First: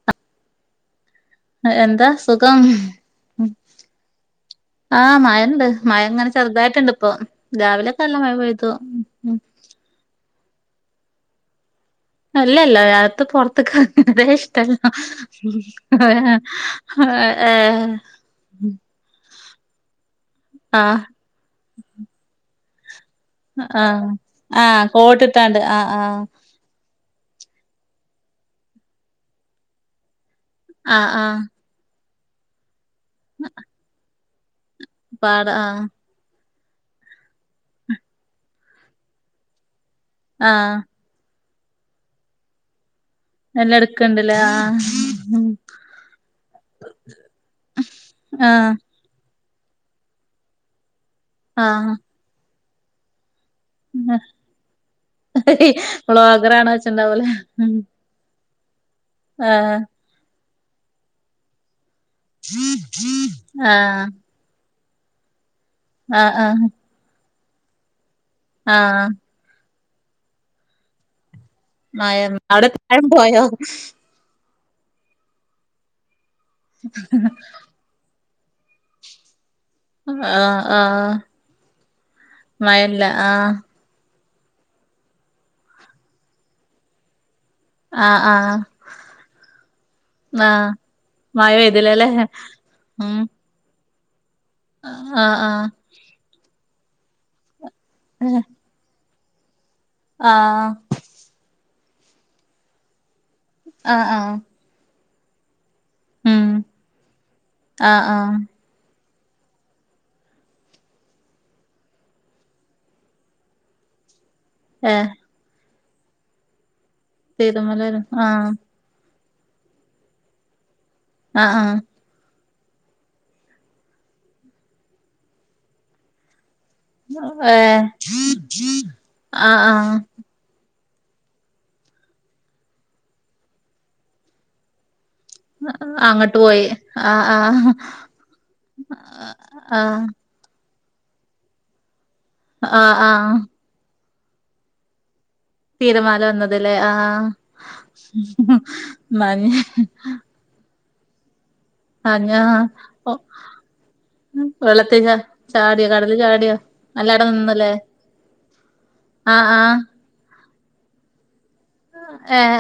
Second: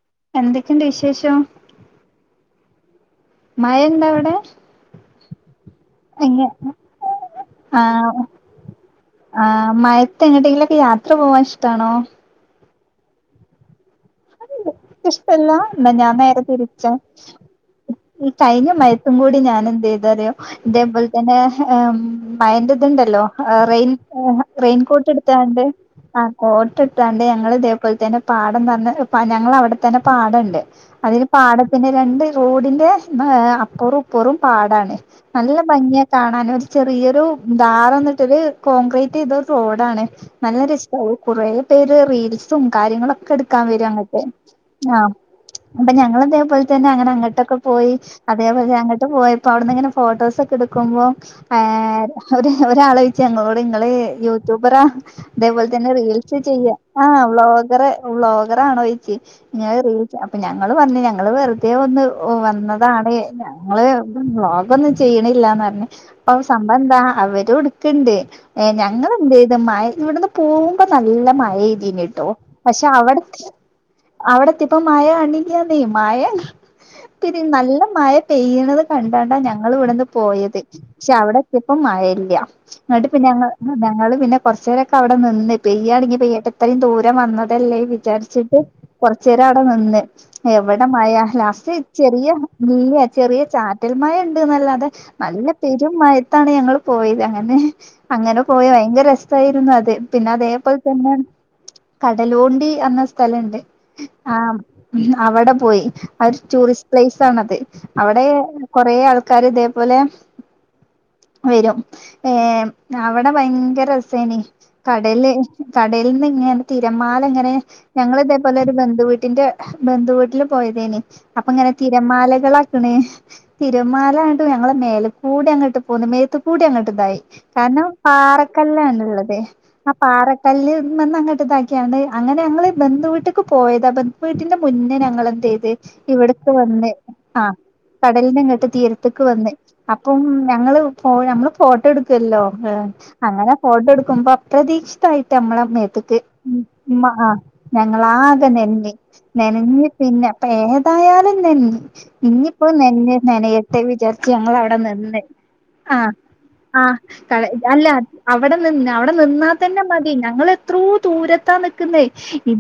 [inaudible] എന്തൊക്കെയൊണ്ട് വിശേഷം എന്താ സുഖം മയയൊണ്ടോ അവിടെ ആഹ് മയൊണ്ട് മയയിങ്ങെനെ അങ്ങ് ചെറുതായിട്ടൊണ്ടിപ്പോ രാവിലെക്കെ നല്ല ആഹ് മഴ പയ്തു ആഹ് മയത്തിനിടയിലൊക്കെ യാത്ര പോവാൻ ഇഷ്ടാണോ അല്ലല്ല മയയത്ത് പൊറത്തേക്കെറങ്ങണതേഷ് ട്ടല്ല ഇഷ്ടല്ല എന്നാ ഞാൻ നേരെ തിരിച്ചാ ഈ കഴിഞ്ഞ മയത്തും കൂടി ഞാനെന്ത് ചെയ്തറിയോ ആഹ് ഇതേപോൽ തന്നെ മയന്റെതുണ്ടല്ലോ റെയിൻ ആഹ് റെയിൻകോട്ടെടുത്താണ്ട് ആഹ് കോട്ടിട്ടോണ്ട് ഞങ്ങള് ഇതേപോൽ തന്നെ പാടതങ്ങ് ഞങ്ങള് അവെടെ തന്നെ പാടൊണ്ട് ആഹ് അതിന് ആഹ് പാടത്തിന്റെ രണ്ട് റോഡിന്റെ അപ്പെറവും ഇപ്പൊറും പാടാണ് പാട നല്ല ആഹ് ഭംഗിയാ കാണാന് ഒരു ചെറിയൊരു ധാറ വന്നിട്ടരു കോൺക്രീറ്റ് ചെയ്തരു റോഡാണ് ആഹ് നല്ലൊരു കുറേ പേര് റീൽസും കാര്യങ്ങളൊക്കെ എടുക്കാൻ എല്ലാം വരും അങ്ങനെ എടുക്കണ്ടല്ലേ ആഹ് അപ്പൊ ഞങ്ങൾ അതേപോലെ തന്നെ അങ്ങനെ അങ്ങോട്ടൊക്കെ പോയി അതേപോലെ ആഹ് ട്ട് പോയപ്പോ അവിടു ഇങ്ങനെ ഫോട്ടോസ് ഒക്കെ എടുക്കുമ്പോ ആഹ് ഒരാള് ച്ച് ഞങ്ങളോട് ഇങ്ങള് യൂട്യൂബറ അതേപോലെ തന്നെ റീൽസ് വ്ലോഗറാണോ ചെയ്യുക ആഹ് വെച്ചിണ്ടാവൂലേ വ്ലോഗറ് വ്ലോഗർ ആണോയിച്ച് ഇ ആഹ് റീൽ അപ്പൊ ഞങ്ങള് പറഞ്ഞഞ് ഞങ്ങള് വെറു തെ ഒന്ന് വന്നതാണ് ഞങ്ങള് ആഹ് വ്ലോഗൊന്നും ചെയ്യണില്ലന്ന് പറഞ്ഞ് അപ്പൊ ആഹ് ആഹ് സംഭവം എന്താ അവരും എടുക്കണ്ട് ആഹ് ഞങ്ങൾ എന്ത് ചെയ്ത് മയ ഇവിടുന്ന് പോകുമ്പോ നല്ല മഴയെതിന് മഴ കെട്ടോ പക്ഷെ മഴ അവിടെ പോയോ ചെ അവിടത്തിയപ്പം മഴ അണില്ലാന്നെ മാഴ പിന്നിം നല്ല മഴ പെയ്യ്ണത് കണ്ടാണ്ടാ ഞ ഇങ്ങളിവ്ടുന്ന് ആഹ് പോയത് ആഹ് പക്ഷെ അവിടെത്തിയപ്പം മഴല്ല, മഴല്ല ഇങ്ങട്ട് പിന്നെ ഞ ആഹ് ഞങ്ങള് പിന്നെ കൊറച്ചേരൊക്കെ അവിടെ നിന്ന് പെയ്യാണെങ്കി പെയ്യട്ടെ ഇത്രേം ദൂരം വന്നതല്ലേ ആഹ് ആഹ് വിചാരിച്ചിട്ട് കൊറച്ചേരം അവിടെ നിന്ന്. ആഹ് എവ്ടെ മഴ ലാസ്റ്റ് ചെറിയെ വീകാ ഉം ചെറിയെ ചാറ്റൽ മഴ ഇണ്ട്ന്നല്ലാതെ ആഹ് നല്ല ആഹ് പെരും മഴത്താണ് ഞങ്ങള് പോയത് അങ്ങനെ അങ്ങനെ ഏഹ് പോയ ഭയങ്കര രസായിരുന്നു അത്. പിന്നെ ആഹ് അതേപോലെ തന്നെ കടലുണ്ടി എന്ന സ്ഥലണ്ട്. ആഹ് അവടെ പോയി അതൊരു ഉം ടൂറിസ്റ്റ് പ്ലേസാണത്. ആഹ് അവടെ ആഹ് കൊറേ ആൾക്കാര് ഇതെപോലെ വരും. ഏഹ് അവടെ ഭയങ്കരസേനി ഏഹ് കടല് കടൽന്നിങ്ങനെ തിരമാലെങ്ങനെ തിരുമല വരും ഞങ്ങള് ആഹ് ബന്ധുവീട്ടിന്റെ ബന്ധുവീട്ടില് പോയതേനി. ആഹ് അപ്പങ്ങനെ തി തിരമാലകളാക്ക്ണ് തിരമാലങ്ങട്ട് ഞങ്ങളെ മേലകൂടങ്ങട്ട് പോന്ന് മേത്ത് കൂടങ്ങട്ട് തായി. ആഹ് ഏഹ് കാരണം പാറക്കല്ലാണ്ള്ളത്, ആഹ് ആ ആഹ് പാറ കല്ല്മന്നങ്ങട്ട് ഇതാക്കിയാണ്ട്, അങ്ങനെ ഞങ്ങള് ബന്ധുവീട്ട്ക്ക് പോയതാ, ബന്ധുവീട്ടിന്റെ മുന്നേ ഞങ്ങള് ചെയ്തേ ഇവട്ക്ക് വന്ന്. ആഹ് കടലിന്റങ്ങട്ട് തീരത്ത്ക്ക് വന്ന്. ആഹ് അപ്പം ഞങ്ങള് ഓഹ് നമ്മള് ഫോട്ടോ എടുക്കല്ലോ, ഏഹ് ആഹ് ആഹ് അങ്ങനെ ഫോട്ടട്ക്കുമ്പം പ്രതീക്ഷിതായിട്ട് നമ്മളെ മേത്ത്ക്ക് തിരമാല വന്നതല്ലേ ആഹ് ഞങ്ങളാകെ നഞ്ഞ് മഞ്ഞ ന്നനഞ്ഞ് പിന്നെ അപ്പൊ ഏതായാലും ന്നഞ്ഞ് മഞ്ഞ ഇനിയിപ്പം നഞ്ഞ് നനയട്ടെ വിചാരിച്ച് ഞങ്ങവിടെ വെള്ളത്തി നിന്ന്. ചാടിയോ ആഹ് കടല് ചാടിയോ ആഹ്, അല്ലാടെ കള് നിന്നല്ലേ അല്ല അവടെ നിന്ന് അവടെ ആഹ് നിന്നാ ആഹ് തന്നെ മതി. ഞങ്ങളെത്രോ ദൂരത്താ നിൽക്കുന്നേ ഏ ഏ ഇ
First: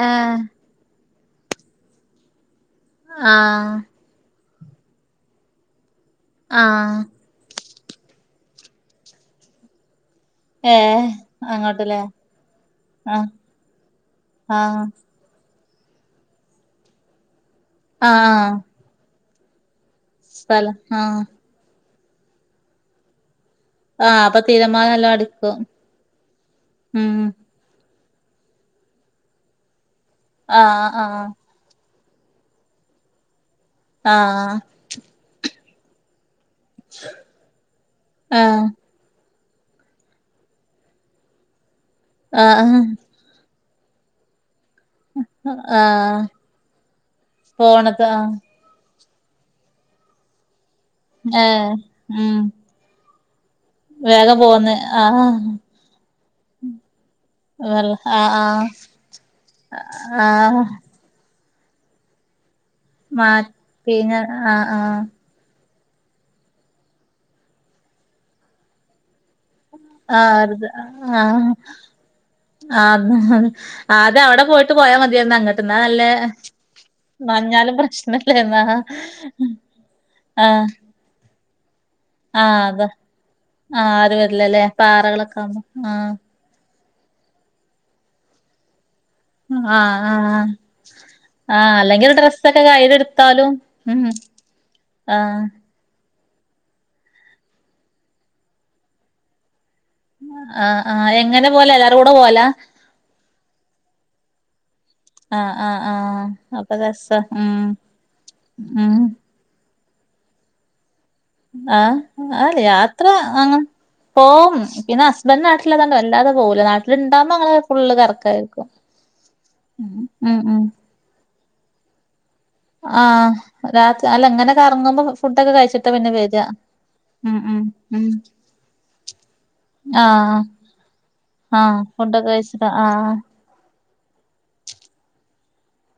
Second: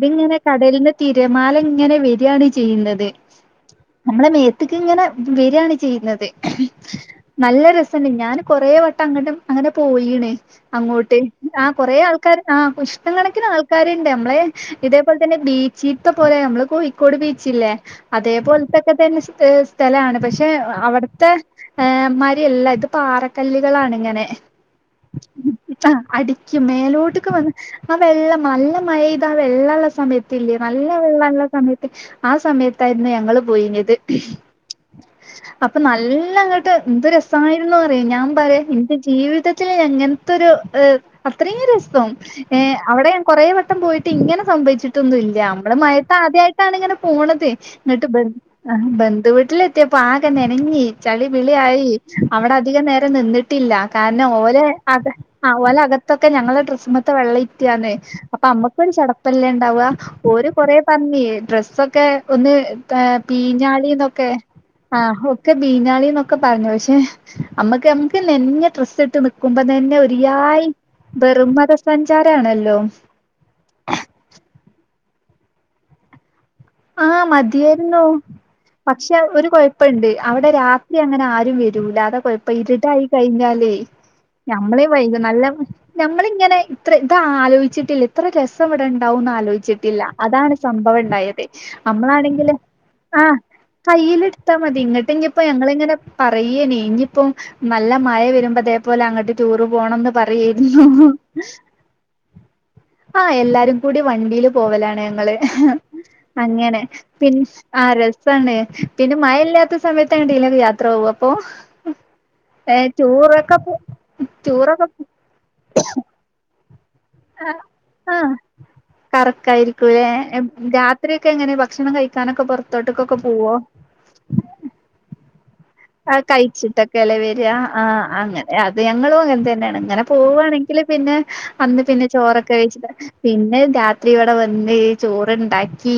കടൽന്ന് തിരമാല ഇങ്ങനെ വരിയാണ് ചെയ്യുന്നേ ആഹ് നമ്മളെ മേത്ത്ക്ക് ഇങ്ങനെ വരാണ് ചെയ്യുന്നത്. ആഹ് നല്ല രസണ്ട്, ഞാൻ കൊറെ വട്ടം അങ്ങട്ട് അങ്ങനെ പോയിണ് ഏ അങ്ങോട്ട്. ആഹ് കൊറെ അങ്ങോട്ടല്ലേ ആൾക്കാര് ആഹ് ഇഷ്ട ആഹ് കണക്കിന് ആൾക്കാര്ണ്ട് നമ്മളെ ആഹ് അതേപോലെ തന്നെ ബീച്ചിത്തെ പോലെ നമ്മളെ കോഴിക്കോട് ബീച്ചല്ലേ ആഹ് അതേപോൽത്തക്ക തന്നെ സ്ഥലാണ്. പക്ഷെ സ്ഥലം ആഹ് അവട്ത്തെ മ്മാരിയല്ല ഇത് പാറ ആഹ് കല്ലുകളാണിങ്ങനെ. അപ്പൊ തിരമാല നല്ലോ അടിക്കും ആഹ് അടിക്കും ഉം മേലോട്ട്ക്ക് വന്ന് ആ വെള്ളം നല്ല മഴെയ്ത ആ വെള്ളള്ള സമയത്തില്ലേ നല്ല ആഹ് ആഹ് വെള്ളള്ള സമയത്ത് ആ സമയത്തായിരുന്നു ഞങ്ങള് പോയിനെത്. ആഹ് അപ്പം നല്ല ഇങ്ങട്ട് എന്ത് രസമായിരുന്നു അറിയോ ഞാൻ പറയാ ഇന്ക്ക് ജീവിതത്തി ത്തില് ഞാൻ ഇങ്ങൻത്തൊരു ഏഹ് അത്രിരസം ആഹ് ഏഹ് ആഹ് അവടെ ഞാൻ കൊറെ വട്ടം പോയിട്ട് ട്ട് ഇങ്ങനെ സംഭവിച്ചിട്ടൊന്നുല്ല നമ്മള് ആഹ് മഴത്താദ്യായിട്ടാണിങ്ങനെ പോണത്. പോണത് ഇന്നട്ട് ആഹ് ബന്ധ ആഹ്, ബന്ധുവീട്ടിലെത്തിയപ്പോ ആകെ നനഞ്ഞ് ചളി ഏ പിളി ആയി ഉം അവിടെ അധികം നേരം നിന്നി ട്ടില്ല. കാരണം വേഗം ഓലെ പോന്ന് അക ആഹ് ഓലെ അകത്തൊക്കെ ഞങ്ങളെ ഡ്രസ്സ്മത്തെ വെള്ളം ഇറ്റിയാന്ന്. വെള്ള ആഹ് ആഹ് അപ്പമ്മക്ക് ഒര് ചടപ്പല്ലേ ഇണ്ടാവവാ ഓല് ആഹ് കൊറെ പറഞ്ഞ് ഡ്രസ്സൊക്കെ ഒന്ന് ഏഹ് മാ പീഞ്ഞാളിന്നൊക്കെ ആഹ്, ഒ ഒക്കെ പീഞ്ഞാളിന്നൊക്കെ പറഞ്ഞ് പക്ഷെ അമ്മക്ക് നമക്ക് നഞ്ഞ ഡ്രസ്സിട്ട് നിക്കാ നിക്കുംമ്പ തന്നെ ഒരിയായി ആഹ് ആഹ് വെറും മതസഞ്ചാരാണല്ലോ ആദ്യം അവടെ പോയിട്ട് പോയാ മതിയായിരുന്നു അങ്ങട്ട് ന്നാ നല്ലേ ആഹ് നനഞ്ഞാലും മതിയായിരുന്നു. പ്രശ്നല്ലേന്നാ പക്ഷെ ഒരു കൊഴപ്പണ്ട് അവടെ ആഹ് രാ ത്രി അങ്ങനെ ആരും വെരൂല അടെ ഇപ്പ ഇപ്പം ആഹ് അതാ ഇരുട്ടായി കഴിഞ്ഞാലേ ആഹ് ആരും വരില്ലല്ലേ ഞമ്മളെ വൈകു പാറകളൊക്കെ നല്ല ആവുമ്പോ ആഹ് ഞമ്മളിങ്ങനെ ഇത്ര ഇതാലോചിച്ചിട്ടില്ല ഇത്ര രസം ഇവിടെ ഇണ്ടാവുംന്ന് ആലോചിച്ചിട്ടില്ല ആഹ് ആഹ് അതാണ് സംഭവം ഇണ്ടായത്. ആഹ് അല്ലെങ്കിൽ ഒരു നമ്മളാണെങ്കില് ഡ്രസ്സൊക്കെ ആഹ് കയ്യിലെടുത്താലും ഉം കയ്യില്ട്ത്താ മതി ഇങ്ങട്ട് ആഹ് ഇനിയിപ്പം ഞങ്ങളിങ്ങനെ പറയിനി ഇനിയിപ്പം നല്ല മഴ വരുമ്പോത്തെ ഇപ്പൊല്ലം അങ്ങോട്ട് ടൂറ് പോണംന്ന് പറയരുന്നു ഉഹ് ഉഹ് ഹ് അല്ലാ ആഹ് എല്ലാരും കൂടി വണ്ടീൽ പോവലാണ് ഞങ്ങള് ആഹ് ഹ് ആഹ് ആഹ് അപ്പൊ അങ്ങനെ രസാ ഉം പിൻഹ് ആ രസമാണ് ഉം പിന്നെ മഴ ഇല്ലാത്ത സമയത്ത്ണ്ടല്ല യാത്ര പോവും അപ്പൊ ആഹ് ആ ഏഹ് യാത്ര ടൂറൊക്കെ ആഹ് പോ പോംസ് ടൂറൊക്കെ പിന്നെ ഹസ്ബൻഡ് നാട്ടിലിതാണ് വല്ലാതെ പോവില്ല [unintelligible] ഇവിടെണ്ടാകുമ്പോ ങ്ങൾ ആഹ് ഫുള്ള് ആഹ് കറക്കായിരിക്കും ഉം ഉം ത്രിക്കെ എങ്ങനെ ഭക്ഷണം കഴിക്കാനൊക്കെ പുറ ആഹ് രാത് അല്ല ങ്ങനെ ഇറങ്ങുമ്പോ ഫുഡൊക്കെ കഴിച്ചിട്ട പിന്നെ വര്യ കലെവര്യ ആ അങ്ങനെ അത് ഞങ്ങളും അങ്ങനെതന്നാണ് ഇങ്ങനെ ആഹ് പോവവാണെങ്കിൽ പിന്നെ ആഹ് അന്ന് പിന്നെ ഫുഡൊക്കെ ചോറൊക്കെ കഴിച്ചിട്ടാ വഴിച്ചി ആഹ് പിന്നെ രാത്രി ഇവിടെ വന്ന് ചോറണ്ടാക്കി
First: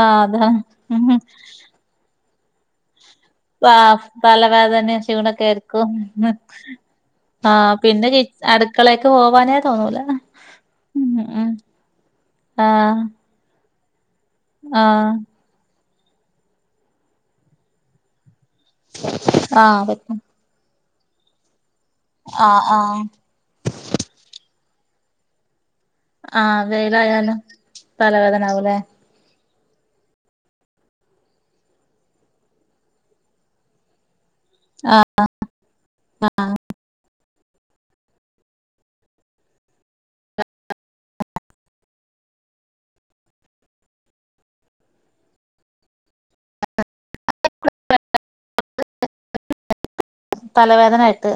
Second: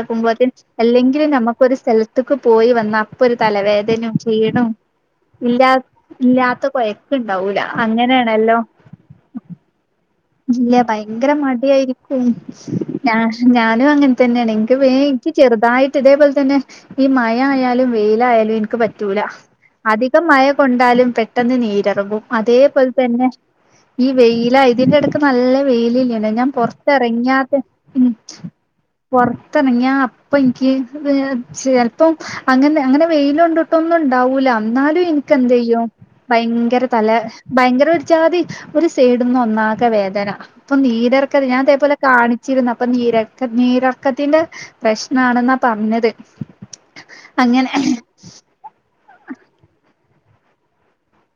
ആഹ് അതാ ഉം അല്ലെങ്കിലും നമുക്കൊ ഒരു സ്ഥലത്തക്ക് പോയി വന്ന ഇപ്പ ഒരു ആഹ് തലവേദനയും ക്ഷീണോം തലവേദനയും ക്ഷീണൊക്കെ ഇല്ലാ ആയിരിക്കും ഇല്ലാത്ത കൊഴപ്പ് ഇണ്ടാവൂല അങ്ങനെയണല്ലോ കളേക്ക് പോവാനേ തോന്നൂല ഹ് ഇല്ല ഭയങ്കര മടിയായിരിക്കും ആഹ് ഞാഷ് ഞാനും അങ്ങനെ തന്നെയാണ് എനിക്ക് ആഹ് [unintelligible] ചെറുതായിട്ട് ഇതേപോൽ തന്നെ ഈ മഴ ആയാലും വെയിലായാലും [unintelligible] എന്ക്കും പറ്റൂല ആഹ് പറ്റും അധികം മഴ കൊണ്ടാലും പെട്ടെന്ന് നീരെറങ്ങും ആഹ് അതേപോൽ ആഹ് തന്നെ ഈ വെയില ഇതിന്റെ ഇടക്ക് നല്ല വെയിലല്ല ഇല്ല ഞാൻ ആഹ് പുറത്ത് വെയിലായാലും ഇറങ്ങിയാത ഉം തലവേദന ആവൂലേ പുറത്തിറങ്ങിയ അപ്പൊ എനിക്ക് ഈഹ് ചില്പ്പം അങ്ങനെ അങ്ങനെ വെയിലുണ്ട് ഇപ്പൊന്നും ഉണ്ടാവൂല ആഹ് എന്നാലും എനിക്ക് എന്ത ചെയ്യും ഭയങ്കര തല എഹ് ഭയങ്കര ഒരു ജാതി ഒരു സൈഡന്ന് ഒന്നാ ക്കവേദന അപ്പൊ നീരർക്ക ഞാൻ അതേപോലെ കാണിച്ചിരുന്നു അപ്പൊ നീരർക് നീരർക്കത്തിന്റെ ഹേ പ്രശ്നാണെന്നാ പറഞ്ഞത് ഹ് അങ്ങനെഹ് [inaudible] തലവേദനായിട്ട്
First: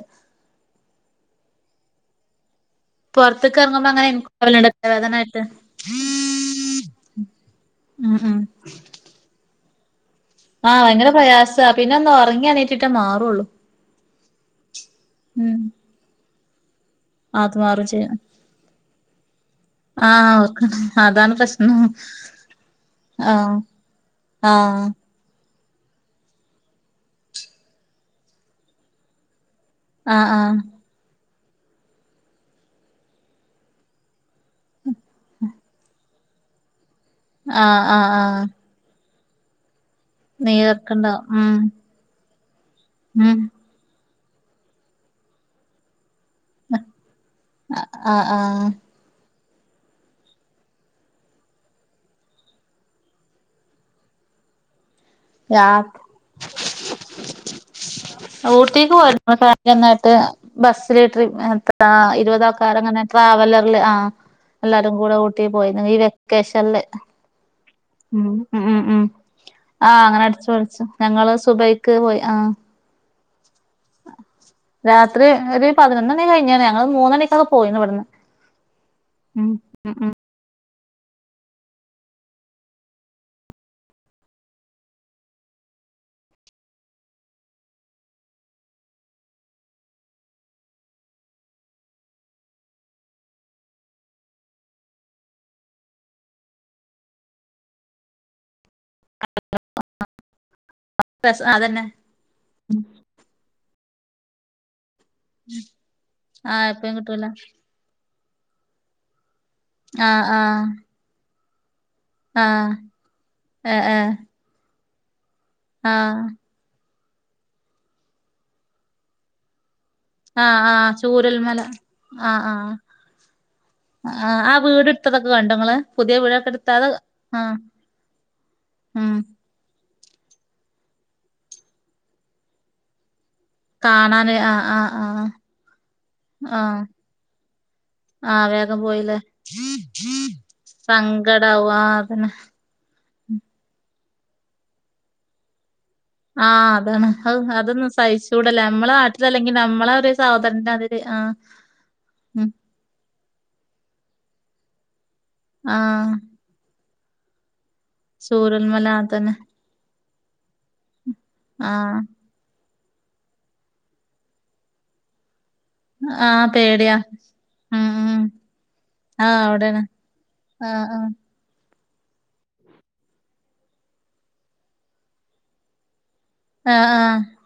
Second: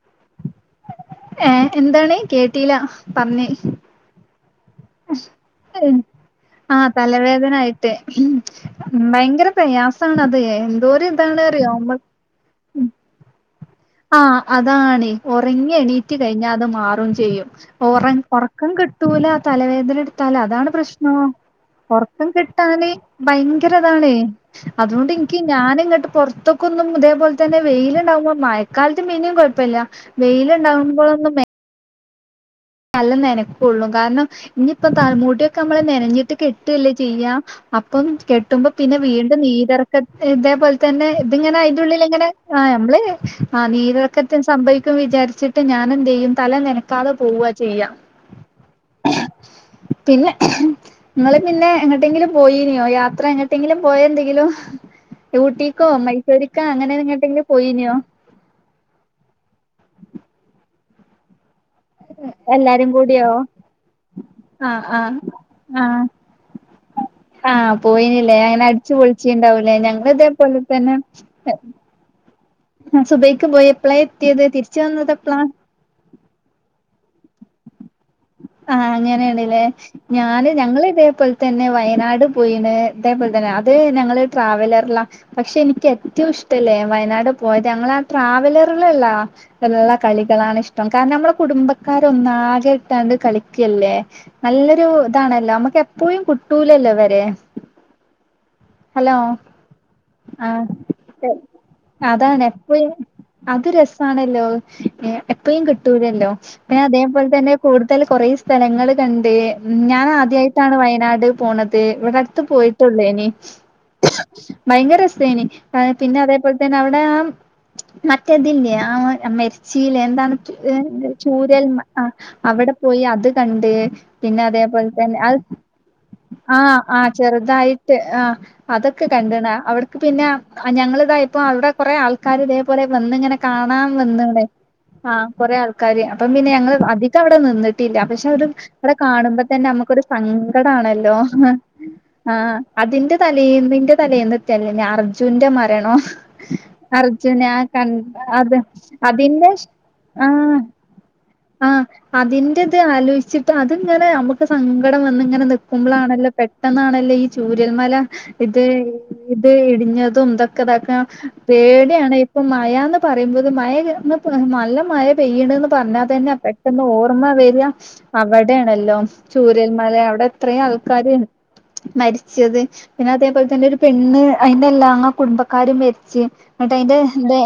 ഏഹ് എന്താണ് കേട്ടീല പുറത്തൊക്ക് ഇറങ്ങുമ്പോ അങ്ങനെ [unintelligible] തലവേദനായിട്ട് ആഹ് തലവേദനായിട്ട് ഉം ഉം ഭയങ്കര പ്രയാസണത് എന്തോ ഒരു ഇതാണ് അറിയോ [unintelligible] ഉറങ്ങി എണീറ്റിട്ടെ മാറുള്ളൂ ആഹ് അതാണ് ഉം ഉറങ്ങി എണീറ്റ് കഴിഞ്ഞാ അത് മാറും [unintelligible] ചെയും അത് മാറും ചെയ്യും ഉറങ് ഉറക്കം കിട്ടൂല തലവേദന ആഹ് എടുത്താൽ അതാണ് ഓർക്ക്ണ്ട് പ്രശ്നോ അതാണ് പ്രശ്നം ഉറക്കം [unintelligible] കിട്ടാന് ആഹ് ഭയങ്കരതാണ് ആഹ് അതുകൊണ്ട് ഞാന് ഇങ്ങോട്ട് പുറത്തൊക്ക് ഒന്നും ഇതേപോൽ തന്നെ വെയിലുണ്ടാവുമ്പോൾ മയക്കാലത്ത് പിന്നെയും കുഴപ്പില്ല ആഹ് ആഹ് വെയിണ്ടാവുമ്പോളൊന്നും നല്ല നനക്കുള്ളൂ കാരണം ഇനിയിപ്പ തലമുട്ടിയൊക്കെ നമ്മള് നനഞ്ഞിട്ട് കെ ട്ടല്ലേ ചെയ്യാ ആഹ് അപ്പം ആഹ് ആഹ് കെട്ടുമ്പോ പിന്നെ വീണ്ടും നീര് ഇതേപോലെ തന്നെ നീർക്ക്ണ്ടാവും ഉം ഇതിങ്ങനെ അതിന്റുള്ളിൽ ഇങ്ങനെ ആ നമ്മള് ഉം ആ നീര് ക്കത്തും സംഭവിക്കും വിചാരിച്ചിട്ട് ഞാനെന്ത് ചെയ്യും തല നനക്കാതെ പൊവ്വാ ചെയ്യാ ആഹ് ആഹ് പിന്നെ നിങ്ങള് പിന്നെ എങ്ങട്ടെങ്കിലും പോയിനെയോ യാത്ര എങ്ങട്ടെങ്കിലും പോയന്തെങ്കിലും? രാ ഊട്ടിക്കോ മൈസൂരിക്കാ അങ്ങനെ എങ്ങട്ടെങ്കിലും പോയിനിയോ? ഊട്ടിക്ക് പോയിന്നായിട്ട് ബെസ്സില് ട്രി ആഹ് ഇരുപത് ആൾക്കാർ എല്ലാരും അങ്ങനെ കൂടിയോ ട്രാവലറില് ആഹ് ആ എല്ലാരും ആ കൂടെ ഊട്ടി പോയി ആ ഈ വെക്കേഷൻല് ആഹ് പോയിനില്ലേ അങ്ങനെ അടിച്ചു പൊളിച്ചിണ്ടാവൂലേ ആഹ് ഞങ്ങള് അങ്ങനെ അടിച്ചു ഇതേപോലെ പൊളിച്ചു തന്നെ ഞങ്ങള് സുബൈക്ക് പോയി ആഹ് സുബയ്ക്ക് പോയി എപ്പളെ എത്തിയത് തിരിച്ച് വന്നത് എപ്പളാ? പതിനൊന്ന് മണി കഴിഞ്ഞേനെ, ഞങ്ങള് മൂന്ന മണിക്ക് പോയിന്നു ഇവിടുന്ന്. ആഹ ഉം അങ്ങനേണ്ല്ലേ. ഞാന് ഞങ്ങള് ഇതേപൊൽ തന്നെ വയനാട് പോയിണ്. ഇതേപോലെ തന്നെ അത് ഞങ്ങള് ട്രാവലറിലാ. പക്ഷെ എനിക്ക് ഏറ്റവും ഇഷ്ടല്ലേ, വയനാട് പോയത് ഞങ്ങള് ആ ട്രാവലറുകളല്ലാ. എല്ലാ കളികളാണ് ഇഷ്ടം. കാരണം നമ്മുടെ കുടുംബക്കാര് ഒന്നാകെ ഇട്ടാണ്ട് കളിക്കല്ലേ. നല്ലൊരു ഇതാണല്ലോ. നമ്മുക്ക് എപ്പോഴും കുട്ടൂലല്ലോ ഇവരെ. ഹലോ. ആഹ് [unintelligible] അതന്നെ. അതാണ് എപ്പളും. അത് രസാണല്ലോ. എ എപ്പഴും കിട്ടൂലല്ലോ. ആഹ് പിന്നെ എപ്പഴും കിട്ടൂല അതേപോലെ തന്നെ കൂടുതൽ കൊറെേ സ്ഥലങ്ങള് കണ്ട്. ഉം ഞാൻ ആഹ് ആഹ് ആദ്യായിട്ടാണ് വയനാട് പോണത്. ഇവിടെ അടുത്ത് ആഹ് പോയിട്ടുള്ളേനി. ഏഹ് ഏഹ് ഭയങ്കര രസേനി. പിന്നെ ആഹ് അതേപോ പിന്നെ അവിടെ ആ മറ്റേതില്ലേ? ആ മരിച് ശീല എന്താണ് ആഹ് എ ആഹ് ചൂരൽമല ചൂരൽമ അ. ആഹ് അവിടെ ആഹ് പോയി, അത് കണ്ട്. ആഹ് പിന്നെ ആ അതേപോലെ വീട് തന്നെ ഇട്ത്തതൊക്കെ അഹ് കണ്ടോ ഇങ്ങള് പുതിയ വീടൊക്കെ ആ ഇട്ത്ത അത് ആ. ആഹ് ചെറുതായിട്ട് ആ അതൊക്കെ ഉം കണ്ടു. ണ. അവിടക്ക് പിന്നെ ഞങ്ങള് ഇതാ ഇപ്പ അവിടെ കൊറ ആൾക്കാർ ഇതേപോലെ വന്ന് ഇങ്ങനെ കാണാൻ കാണാന് വന്ന്ടെ. ആഹ് ആഹ് ആഹ ആഹ് കൊറെ ആൾക്കാര്. അപ്പം പിന്നെ ഞങ്ങള് ആഹ് അധി കം അവിടെ നിന്നിട്ടില്ല. പക്ഷെ അവര് ആഹ് വേഗം അവിടെ പോയില്ലേ കാണുമ്പോ തന്നെ നമ്മുക്കൊരു സങ്കടം ആണല്ലോ. സങ്കടാവും ആഹ് അതന്നെ ആഹ് അതിന്റെ തലേനിന്റെ തലേന്നിട്ടല്ലേ അർജുന്റെ മരണം. ആഹ് അതാണ് അർജുന അഹ് ആ അതൊന്നും കണ്ട് അത് സഹിച്ചൂടല്ല നമ്മളെ അതിന്റെ നാട്ടിലല്ലെങ്കി ഷ് നമ്മളെ ഒരു സഹോദരന്റെ മാതിരി ആഹ് ആഹ ആ ഉം അതിന്റെത് ആലോചിച്ചിട്ട്, അതിങ്ങനെ നമുക്ക് സങ്കടം വന്ന് ഇങ്ങനെ ആഹ് നൽക്കുമ്പോളാണല്ലോ പെട്ടെ ന്നാണല്ലോ ഈ ചൂരൽമല ഇത് ചൂരൽമല അതന്നെ ഇത് ഇടിഞ്ഞതും. ഇതൊക്കെ ഇതാക്കാ ആഹ് പേടിയാണ്, ഇപ്പൊ മയാന്ന് പറയുമ്പോത് മയ നല്ല മയ പെയ്യണന്ന് പറഞ്ഞാൽ തന്നെ ആഹ് പെട്ട് ന്ന് പേടിയാ ഓർമ്മ വര ഉം ഉം അവിടെയാണല്ലോ. ആഹ് അവിടെയാണ് ചൂരൽമല അവിടെ എത്രയും ആഹ് ആഹ് ആൾക്കാര്, മരിച്ചത്. പിന്നെ അതേപോലെ തന്നെ ഒരു പെണ്ണ്. അയിന്റെ എല്ലാം കുടുംബക്കാരും മരിച്ച് എന്നിട്ട് അതിന്റെ ആഹ് എന്തെ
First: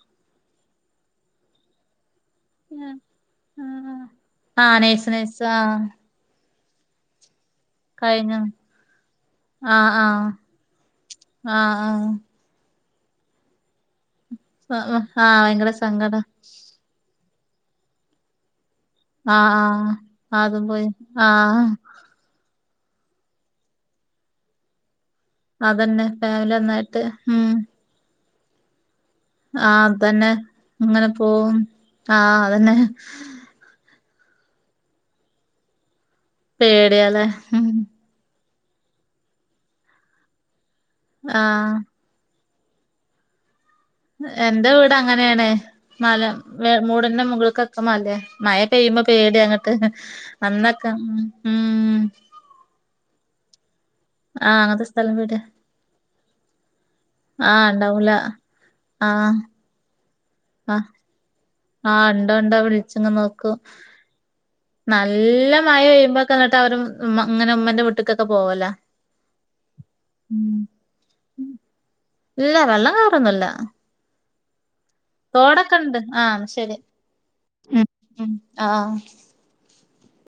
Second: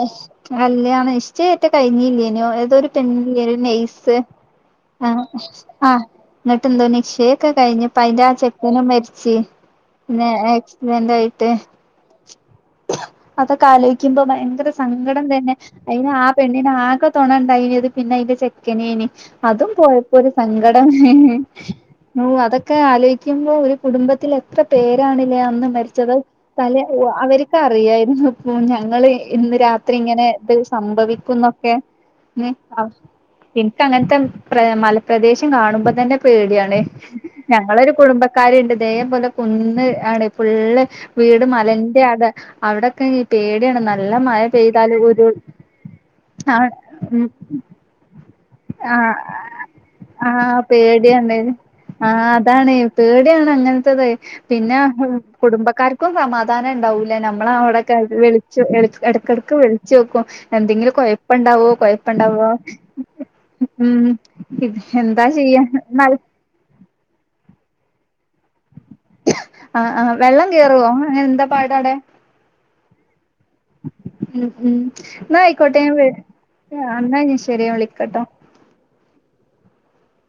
കല്യാണം നിശ്ചയായിട്ട് കഴിഞ്ഞില്ലേനോ. ഏതോരു ആഹ് പെണ്ണിന്റെ നെഴ് ആഹ് സ് ആഹ് നൈസ് നൈസ് ആഹ് ആ എന്നിട്ട് എന്തോ നിശ്ചയൊക്കെ കഴിഞ്ഞ് അയിന്റെ ആ കഴിഞ്ഞു ചെക്കനും മരിച്ച് ആഹ് ആഹ് പിന്നെ ആക്സിഡന്റ് ആയിട്ട്. ആഹ് അതൊക്കെ ആലോചിക്കുമ്പോ ഭയങ്കര ആഹ് സങ്കടം ആഹ് തന്നെ. ഭയങ്കര അയിന് സങ്കടം ആ പെണ്ണിന് ആകെ തുണ ഉണ്ടായിന് പിന്നെ അതിന്റെ ചെക്കനേന്. ആഹ് അതും പോയപ്പോ ഒരു ആഹ് അതും സങ്കടം. പോയി ആഹ് ഓ അതൊക്കെ ആലോചിക്കുമ്പോ ഒരു കുടുംബത്തിൽ എത്ര പേരാണില്ലേ അ ന്ന് അതന്നെ മരിച്ചത്. ഫാമിലി തല ഒന്നായിട്ട് ഉം അവരിക്ക് അറിയായിരുന്നു ഇപ്പോ ഞങ്ങള് ഇന്ന് ആഹ് രാത്രി ഇങ്ങനെ അതന്നെ ഇത് അങ്ങനെ സംഭവിക്കും പോവും എന്നൊക്കെ. ആഹ് അതന്നെ [unintelligible] എനിക്ക് അങ്ങനത്തെ മലപ്രദേശം കാണുമ്പോ തന്നെ പേടിയാണ്. പേടിയാല്ലേ ഉം ഞങ്ങളൊരു കുടുംബ കാര്ണ്ട്. ഇതേപോലെ കുന്ന് ആണ് ഫുള്ള് വീട് ആഹ് മലന്റെ [unintelligible] അവിടൊക്കെ പേടിയാണ് നട എന്റെ വീട് അങ്ങനെണ്. മല ആ മൂടിന്റെ ഉം മുകളൾക്കക് ക്കമാല്ലേ. മയ ആ പെയ്യുമ്പോ പേടിയ അങ്ങക്ക് ആ അന്നെക്ക ഉം പേടിയാണ് ഉം. ആ അതാണ് പേടിയാണ് അങ്ങനത്തത്. ആഹ് പിന്നെ അങ്ങനത്തെ സ്ഥലം പേടിയാ കുടുംബക്കാർ ക്കും സമാധാനം ഉണ്ടാവൂല. ഞമ്മള ആഹ് അവിടെക്കെ ഉണ്ടാവൂല വിളിച്ച ആഹ് എടക്കിടക്ക് വിളിച്ച് നോക്കും. ആഹ് എന്തെങ്കിലും കൊയപ്പുണ്ടാവോ, കൊയപ്പുണ്ടാവോ. ച്ച നോക്കും. എന്താ നല്ല മഴ ചെയ്യാ പെയ്യുമ്പോ ങ്ങിട്ട് അവര അങ്ങനെ ഉമ്മന്റെ വിട്ടിക്കൊക്കെ പോവല്ല. ആഹ് ആഹ. വെള്ളം കേറുവോ അങ്ങനെ എന്താ പാടാ വ്ടെ. ഇല്ല വെള്ളം കേറൊന്നുല്ല ഉം ഉം എന്ന തോടൊക്കെ ആയിക്കോട്ടെ ഉണ്ട് ആഹ് ഞാൻ എന്നാ ഇനി ശരി. ഞാൻ വിളിക്കാട്ടോ. ആഹ